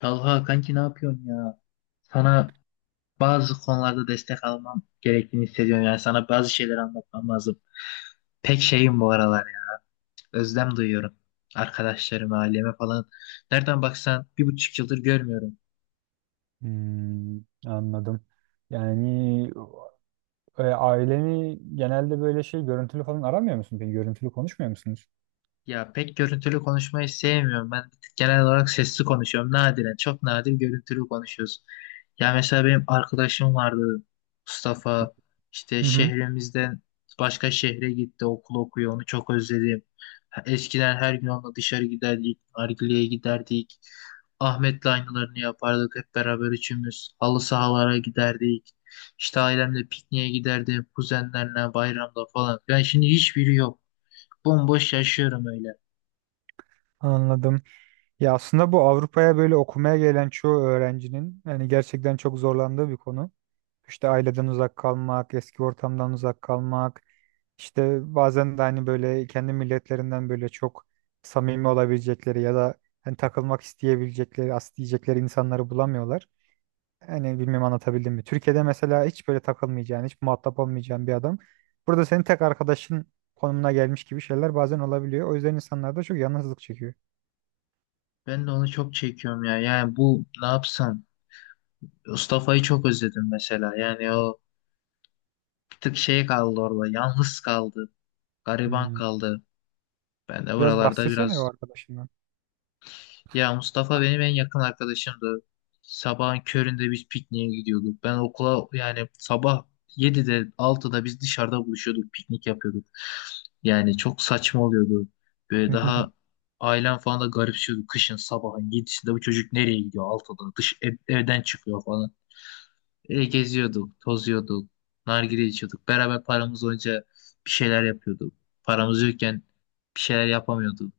Talha kanki ne yapıyorsun ya? Sana bazı konularda destek almam gerektiğini hissediyorum. Yani sana bazı şeyler anlatmam lazım. Pek şeyim bu aralar ya. Özlem duyuyorum. Arkadaşlarıma, aileme falan. Nereden baksan 1,5 yıldır görmüyorum. Hmm, anladım. Yani aileni genelde böyle şey görüntülü falan aramıyor musun? Peki görüntülü konuşmuyor musunuz? Ya pek görüntülü konuşmayı sevmiyorum. Ben genel olarak sesli konuşuyorum. Nadiren, çok nadir görüntülü konuşuyoruz. Ya mesela benim arkadaşım vardı Mustafa. İşte Hı hı, şehrimizden başka şehre gitti, okul okuyor. Onu çok özledim. Ha, eskiden her gün onunla dışarı giderdik, nargileye giderdik. Ahmet'le aynılarını yapardık hep beraber üçümüz. Halı sahalara giderdik. İşte ailemle pikniğe giderdim, kuzenlerle bayramda falan. Yani şimdi hiçbiri yok. Bomboş yaşıyorum öyle. anladım. Ya aslında bu Avrupa'ya böyle okumaya gelen çoğu öğrencinin yani gerçekten çok zorlandığı bir konu. İşte aileden uzak kalmak, eski ortamdan uzak kalmak, işte bazen de hani böyle kendi milletlerinden böyle çok samimi olabilecekleri ya da hani takılmak isteyebilecekleri, as diyecekleri insanları bulamıyorlar. Yani bilmem anlatabildim mi? Türkiye'de mesela hiç böyle takılmayacağın, hiç muhatap olmayacağın bir adam. Burada senin tek arkadaşın konumuna gelmiş gibi şeyler bazen olabiliyor. O yüzden insanlar da çok yalnızlık çekiyor. Ben de onu çok çekiyorum ya. Yani bu ne yapsam? Mustafa'yı çok özledim mesela. Yani o bir tık şey kaldı orada. Yalnız kaldı. Gariban Hmm. kaldı. Ben de Biraz buralarda bahsetsene o biraz... arkadaşından. Ya Mustafa benim en yakın arkadaşımdı. Sabahın köründe biz pikniğe gidiyorduk. Ben okula yani sabah 7'de 6'da biz dışarıda buluşuyorduk. Piknik yapıyorduk. Yani çok saçma oluyordu. Böyle Hı hı, daha ailem falan da garipsiyordu. Kışın sabahın 7'sinde bu çocuk nereye gidiyor 6'da evden çıkıyor falan. Geziyorduk, tozuyorduk, nargile içiyorduk. Beraber paramız olunca bir şeyler yapıyorduk. Paramız yokken bir şeyler yapamıyorduk.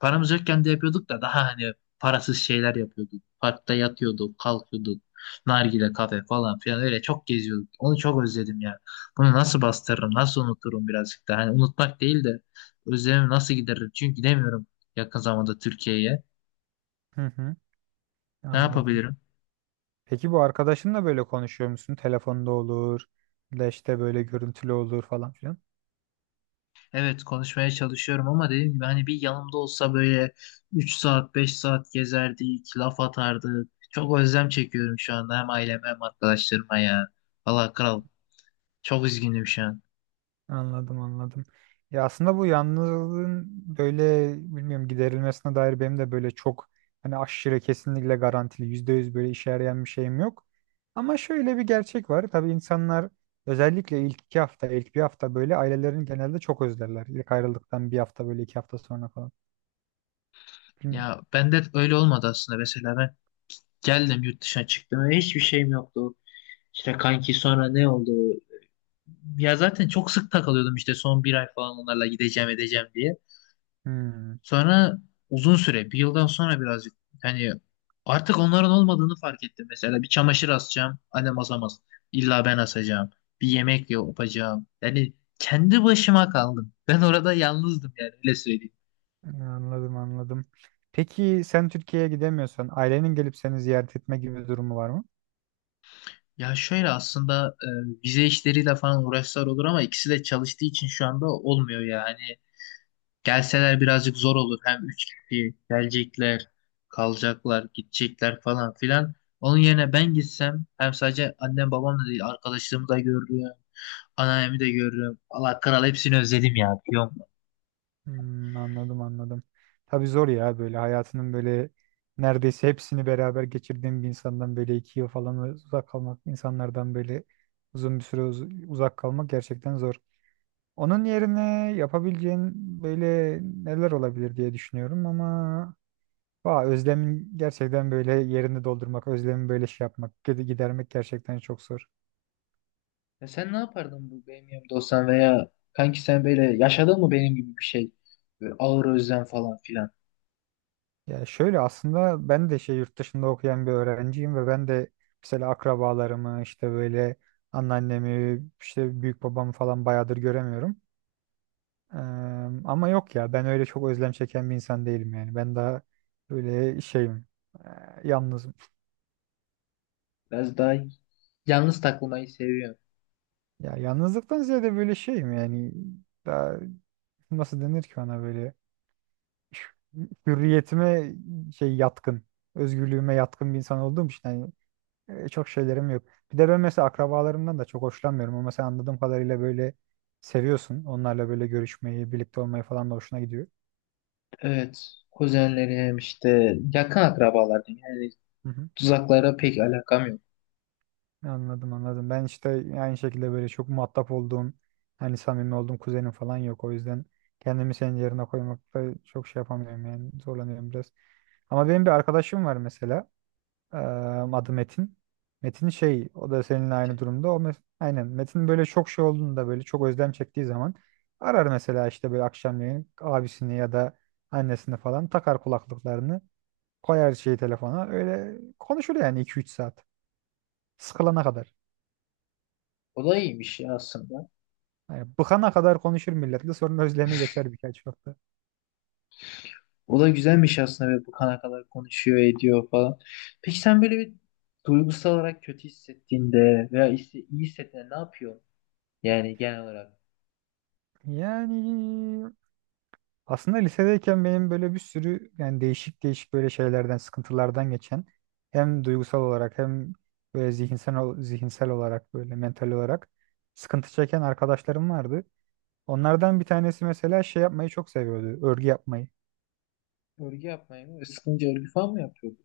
Paramız yokken de yapıyorduk da daha hani parasız şeyler yapıyorduk. Parkta yatıyorduk, kalkıyorduk. Nargile kafe falan filan öyle çok geziyorduk. Onu çok özledim ya. Bunu nasıl bastırırım, nasıl unuturum birazcık da. Hani unutmak değil de özlemimi nasıl gideririm? Çünkü gidemiyorum yakın zamanda Türkiye'ye. hı hı, Ne anladım. yapabilirim? Peki bu arkadaşınla böyle konuşuyor musun? Telefonda olur, ya da işte böyle görüntülü olur falan filan. Evet, konuşmaya çalışıyorum ama dediğim gibi hani bir yanımda olsa böyle 3 saat 5 saat gezerdik, laf atardık. Çok özlem çekiyorum şu anda hem aileme hem arkadaşlarıma ya. Valla kral çok üzgünüm şu an. Anladım, anladım. Ya aslında bu yalnızlığın böyle bilmiyorum giderilmesine dair benim de böyle çok hani aşırı kesinlikle garantili yüzde yüz böyle işe yarayan bir şeyim yok. Ama şöyle bir gerçek var. Tabii insanlar özellikle ilk 2 hafta ilk bir hafta böyle ailelerini genelde çok özlerler. İlk ayrıldıktan bir hafta böyle 2 hafta sonra falan. Hmm, Ya bende öyle olmadı aslında, mesela ben geldim yurt dışına çıktım ve hiçbir şeyim yoktu. İşte kanki sonra ne oldu? Ya zaten çok sık takılıyordum işte son bir ay falan onlarla gideceğim edeceğim diye. hmm. Sonra uzun süre, bir yıldan sonra birazcık hani artık onların olmadığını fark ettim. Mesela bir çamaşır asacağım, annem asamaz. İlla ben asacağım. Bir yemek yapacağım. Yani kendi başıma kaldım. Ben orada yalnızdım yani öyle söyleyeyim. Anladım, anladım. Peki sen Türkiye'ye gidemiyorsan ailenin gelip seni ziyaret etme gibi bir durumu var mı? Ya şöyle aslında vize işleriyle falan uğraşlar olur ama ikisi de çalıştığı için şu anda olmuyor yani. Gelseler birazcık zor olur. Hem üç kişi gelecekler, kalacaklar, gidecekler falan filan. Onun yerine ben gitsem hem sadece annem babam da değil arkadaşlarımı da görürüm. Anneannemi de görürüm. Allah kral hepsini özledim ya, biliyor musun? Hmm, anladım anladım. Tabii zor ya, böyle hayatının böyle neredeyse hepsini beraber geçirdiğim bir insandan böyle 2 yıl falan uzak kalmak, insanlardan böyle uzun bir süre uzak kalmak gerçekten zor. Onun yerine yapabileceğin böyle neler olabilir diye düşünüyorum ama özlemin gerçekten böyle yerini doldurmak, özlemi böyle şey yapmak, gidermek gerçekten çok zor. Ya sen ne yapardın bu benim yanımda olsan, veya kanki sen böyle yaşadın mı benim gibi bir şey? Böyle ağır özlem falan filan. Ya şöyle aslında ben de şey yurt dışında okuyan bir öğrenciyim ve ben de mesela akrabalarımı işte böyle anneannemi işte büyük babamı falan bayağıdır göremiyorum. Eee, ama yok ya ben öyle çok özlem çeken bir insan değilim yani. Ben daha böyle şeyim eee, yalnızım. Biraz daha yalnız takılmayı seviyorum. Ya yalnızlıktan ziyade böyle şeyim yani daha nasıl denir ki ona böyle hürriyetime şey yatkın özgürlüğüme yatkın bir insan olduğum için hani çok şeylerim yok. Bir de ben mesela akrabalarımdan da çok hoşlanmıyorum ama sen anladığım kadarıyla böyle seviyorsun. Onlarla böyle görüşmeyi, birlikte olmayı falan da hoşuna gidiyor. Evet. Kuzenlerim işte yakın akrabalar diyeyim. Yani Hı hı. uzaklara pek alakam yok. Anladım, anladım. Ben işte aynı şekilde böyle çok muhatap olduğum, hani samimi olduğum kuzenim falan yok. O yüzden kendimi senin yerine koymakta çok şey yapamıyorum yani zorlanıyorum biraz. Ama benim bir arkadaşım var mesela. Ee, adı Metin. Metin şey o da seninle aynı durumda. Aynen Metin böyle çok şey olduğunda böyle çok özlem çektiği zaman arar mesela işte böyle akşamleyin abisini ya da annesini falan, takar kulaklıklarını, koyar şeyi telefona, öyle konuşur yani 2-3 saat sıkılana kadar. O da iyiymiş ya aslında. Yani bıkana kadar konuşur milletle, sonra özlemi geçer birkaç hafta. O da güzelmiş aslında ve bu kana kadar konuşuyor ediyor falan. Peki sen böyle bir duygusal olarak kötü hissettiğinde veya işte iyi hissettiğinde ne yapıyorsun? Yani genel olarak Yani aslında lisedeyken benim böyle bir sürü yani değişik değişik böyle şeylerden, sıkıntılardan geçen hem duygusal olarak hem böyle zihinsel zihinsel olarak böyle mental olarak sıkıntı çeken arkadaşlarım vardı. Onlardan bir tanesi mesela şey yapmayı çok seviyordu, örgü yapmayı. örgü yapmayı mı? Sıkınca örgü falan mı yapıyordu?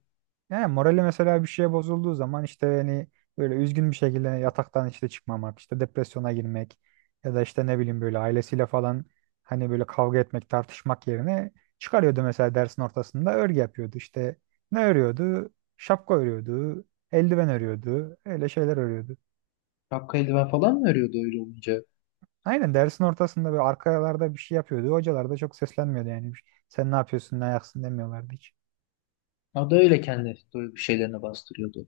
Yani morali mesela bir şeye bozulduğu zaman işte hani böyle üzgün bir şekilde yataktan işte çıkmamak, işte depresyona girmek ya da işte ne bileyim böyle ailesiyle falan hani böyle kavga etmek, tartışmak yerine çıkarıyordu mesela dersin ortasında örgü yapıyordu. İşte ne örüyordu? Şapka örüyordu, eldiven örüyordu, öyle şeyler örüyordu. Şapka eldiven falan mı örüyordu öyle olunca? Aynen dersin ortasında böyle arkalarda bir şey yapıyordu. Hocalar da çok seslenmiyordu yani. Sen ne yapıyorsun, ne ayaksın demiyorlardı hiç. O da öyle kendi duygu şeylerini bastırıyordu.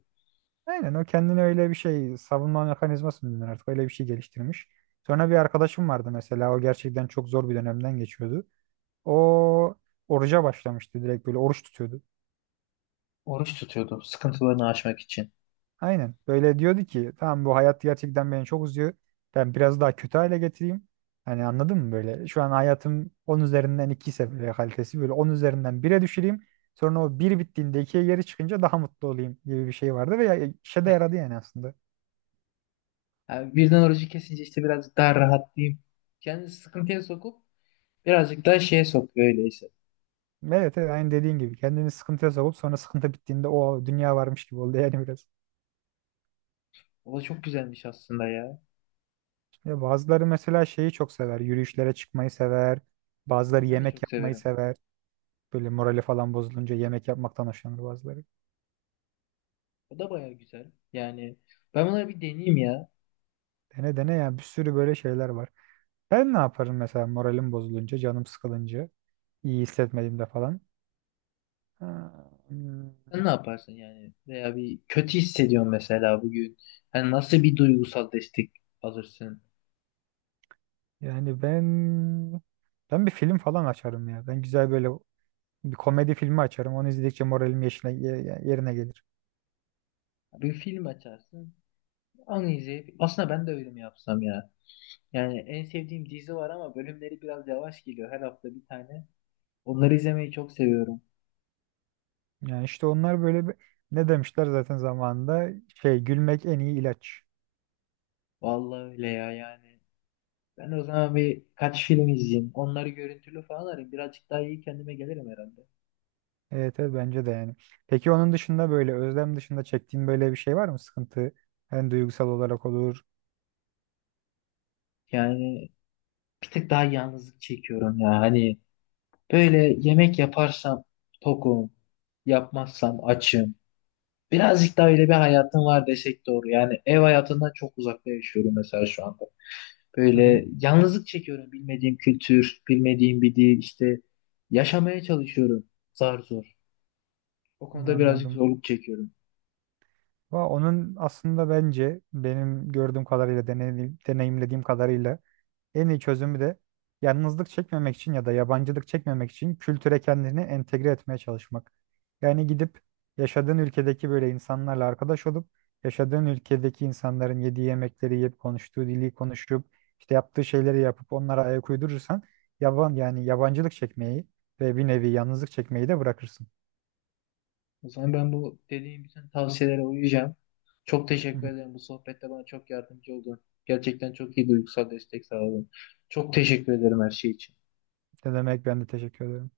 Aynen o kendine öyle bir şey savunma mekanizması mı denir artık öyle bir şey geliştirmiş. Sonra bir arkadaşım vardı mesela, o gerçekten çok zor bir dönemden geçiyordu. O oruca başlamıştı, direkt böyle oruç tutuyordu. Oruç tutuyordu sıkıntılarını aşmak için. Aynen böyle diyordu ki tamam bu hayat gerçekten beni çok uzuyor. Ben biraz daha kötü hale getireyim. Hani anladın mı böyle şu an hayatım 10 üzerinden 2 ise böyle kalitesi böyle 10 üzerinden 1'e düşüreyim. Sonra o bir bittiğinde ikiye geri çıkınca daha mutlu olayım gibi bir şey vardı ve işe de yaradı yani aslında. Yani birden orucu kesince işte birazcık daha rahatlayayım. Kendini sıkıntıya sokup birazcık daha şeye sokuyor öyleyse. Evet, evet aynı dediğin gibi kendini sıkıntıya sokup sonra sıkıntı bittiğinde o dünya varmış gibi oldu yani biraz. O da çok güzelmiş aslında ya. Ya bazıları mesela şeyi çok sever. Yürüyüşlere çıkmayı sever. Ya Bazıları ben de yemek çok yapmayı severim. sever. Böyle morali falan bozulunca yemek yapmaktan hoşlanır bazıları. O da baya güzel. Yani ben bunları bir deneyeyim ya. Dene dene ya, bir sürü böyle şeyler var. Ben ne yaparım mesela moralim bozulunca, canım sıkılınca, iyi hissetmediğimde falan. Ha, hmm, Sen ne yaparsın yani? Veya bir kötü hissediyorsun mesela bugün. Yani nasıl bir duygusal destek alırsın? Yani ben bir film falan açarım ya. Ben güzel böyle bir komedi filmi açarım. Onu izledikçe moralim yerine gelir. Bir film açarsın. Onu izleyip. Aslında ben de öyle mi yapsam ya? Yani en sevdiğim dizi var ama bölümleri biraz yavaş geliyor. Her hafta bir tane. Onları izlemeyi çok seviyorum. Yani işte onlar böyle bir, ne demişler zaten zamanında şey gülmek en iyi ilaç. Vallahi öyle ya yani. Ben o zaman bir kaç film izleyeyim. Onları görüntülü falan arayayım. Birazcık daha iyi kendime gelirim herhalde. Evet, evet bence de yani. Peki onun dışında böyle özlem dışında çektiğin böyle bir şey var mı? Sıkıntı yani duygusal olarak olur. Yani bir tık daha yalnızlık çekiyorum ya. Hani böyle yemek yaparsam tokum, yapmazsam açım. Birazcık daha öyle bir hayatım var desek doğru. Yani ev hayatından çok uzakta yaşıyorum mesela şu anda. Hı hı, Böyle yalnızlık çekiyorum. Bilmediğim kültür, bilmediğim bir dil işte yaşamaya çalışıyorum zar zor. O konuda birazcık anladım. zorluk çekiyorum. Onun aslında bence benim gördüğüm kadarıyla deneyimlediğim kadarıyla en iyi çözümü de yalnızlık çekmemek için ya da yabancılık çekmemek için kültüre kendini entegre etmeye çalışmak. Yani gidip yaşadığın ülkedeki böyle insanlarla arkadaş olup yaşadığın ülkedeki insanların yediği yemekleri yiyip konuştuğu dili konuşup işte yaptığı şeyleri yapıp onlara ayak uydurursan yaban yani yabancılık çekmeyi ve bir nevi yalnızlık çekmeyi de bırakırsın. O zaman ben bu dediğim bütün tavsiyelere uyacağım. Çok Hı teşekkür hı. ederim. Bu sohbette bana çok yardımcı oldun. Gerçekten çok iyi duygusal destek sağladın. Çok teşekkür ederim her şey için. Ne demek, ben de teşekkür ederim.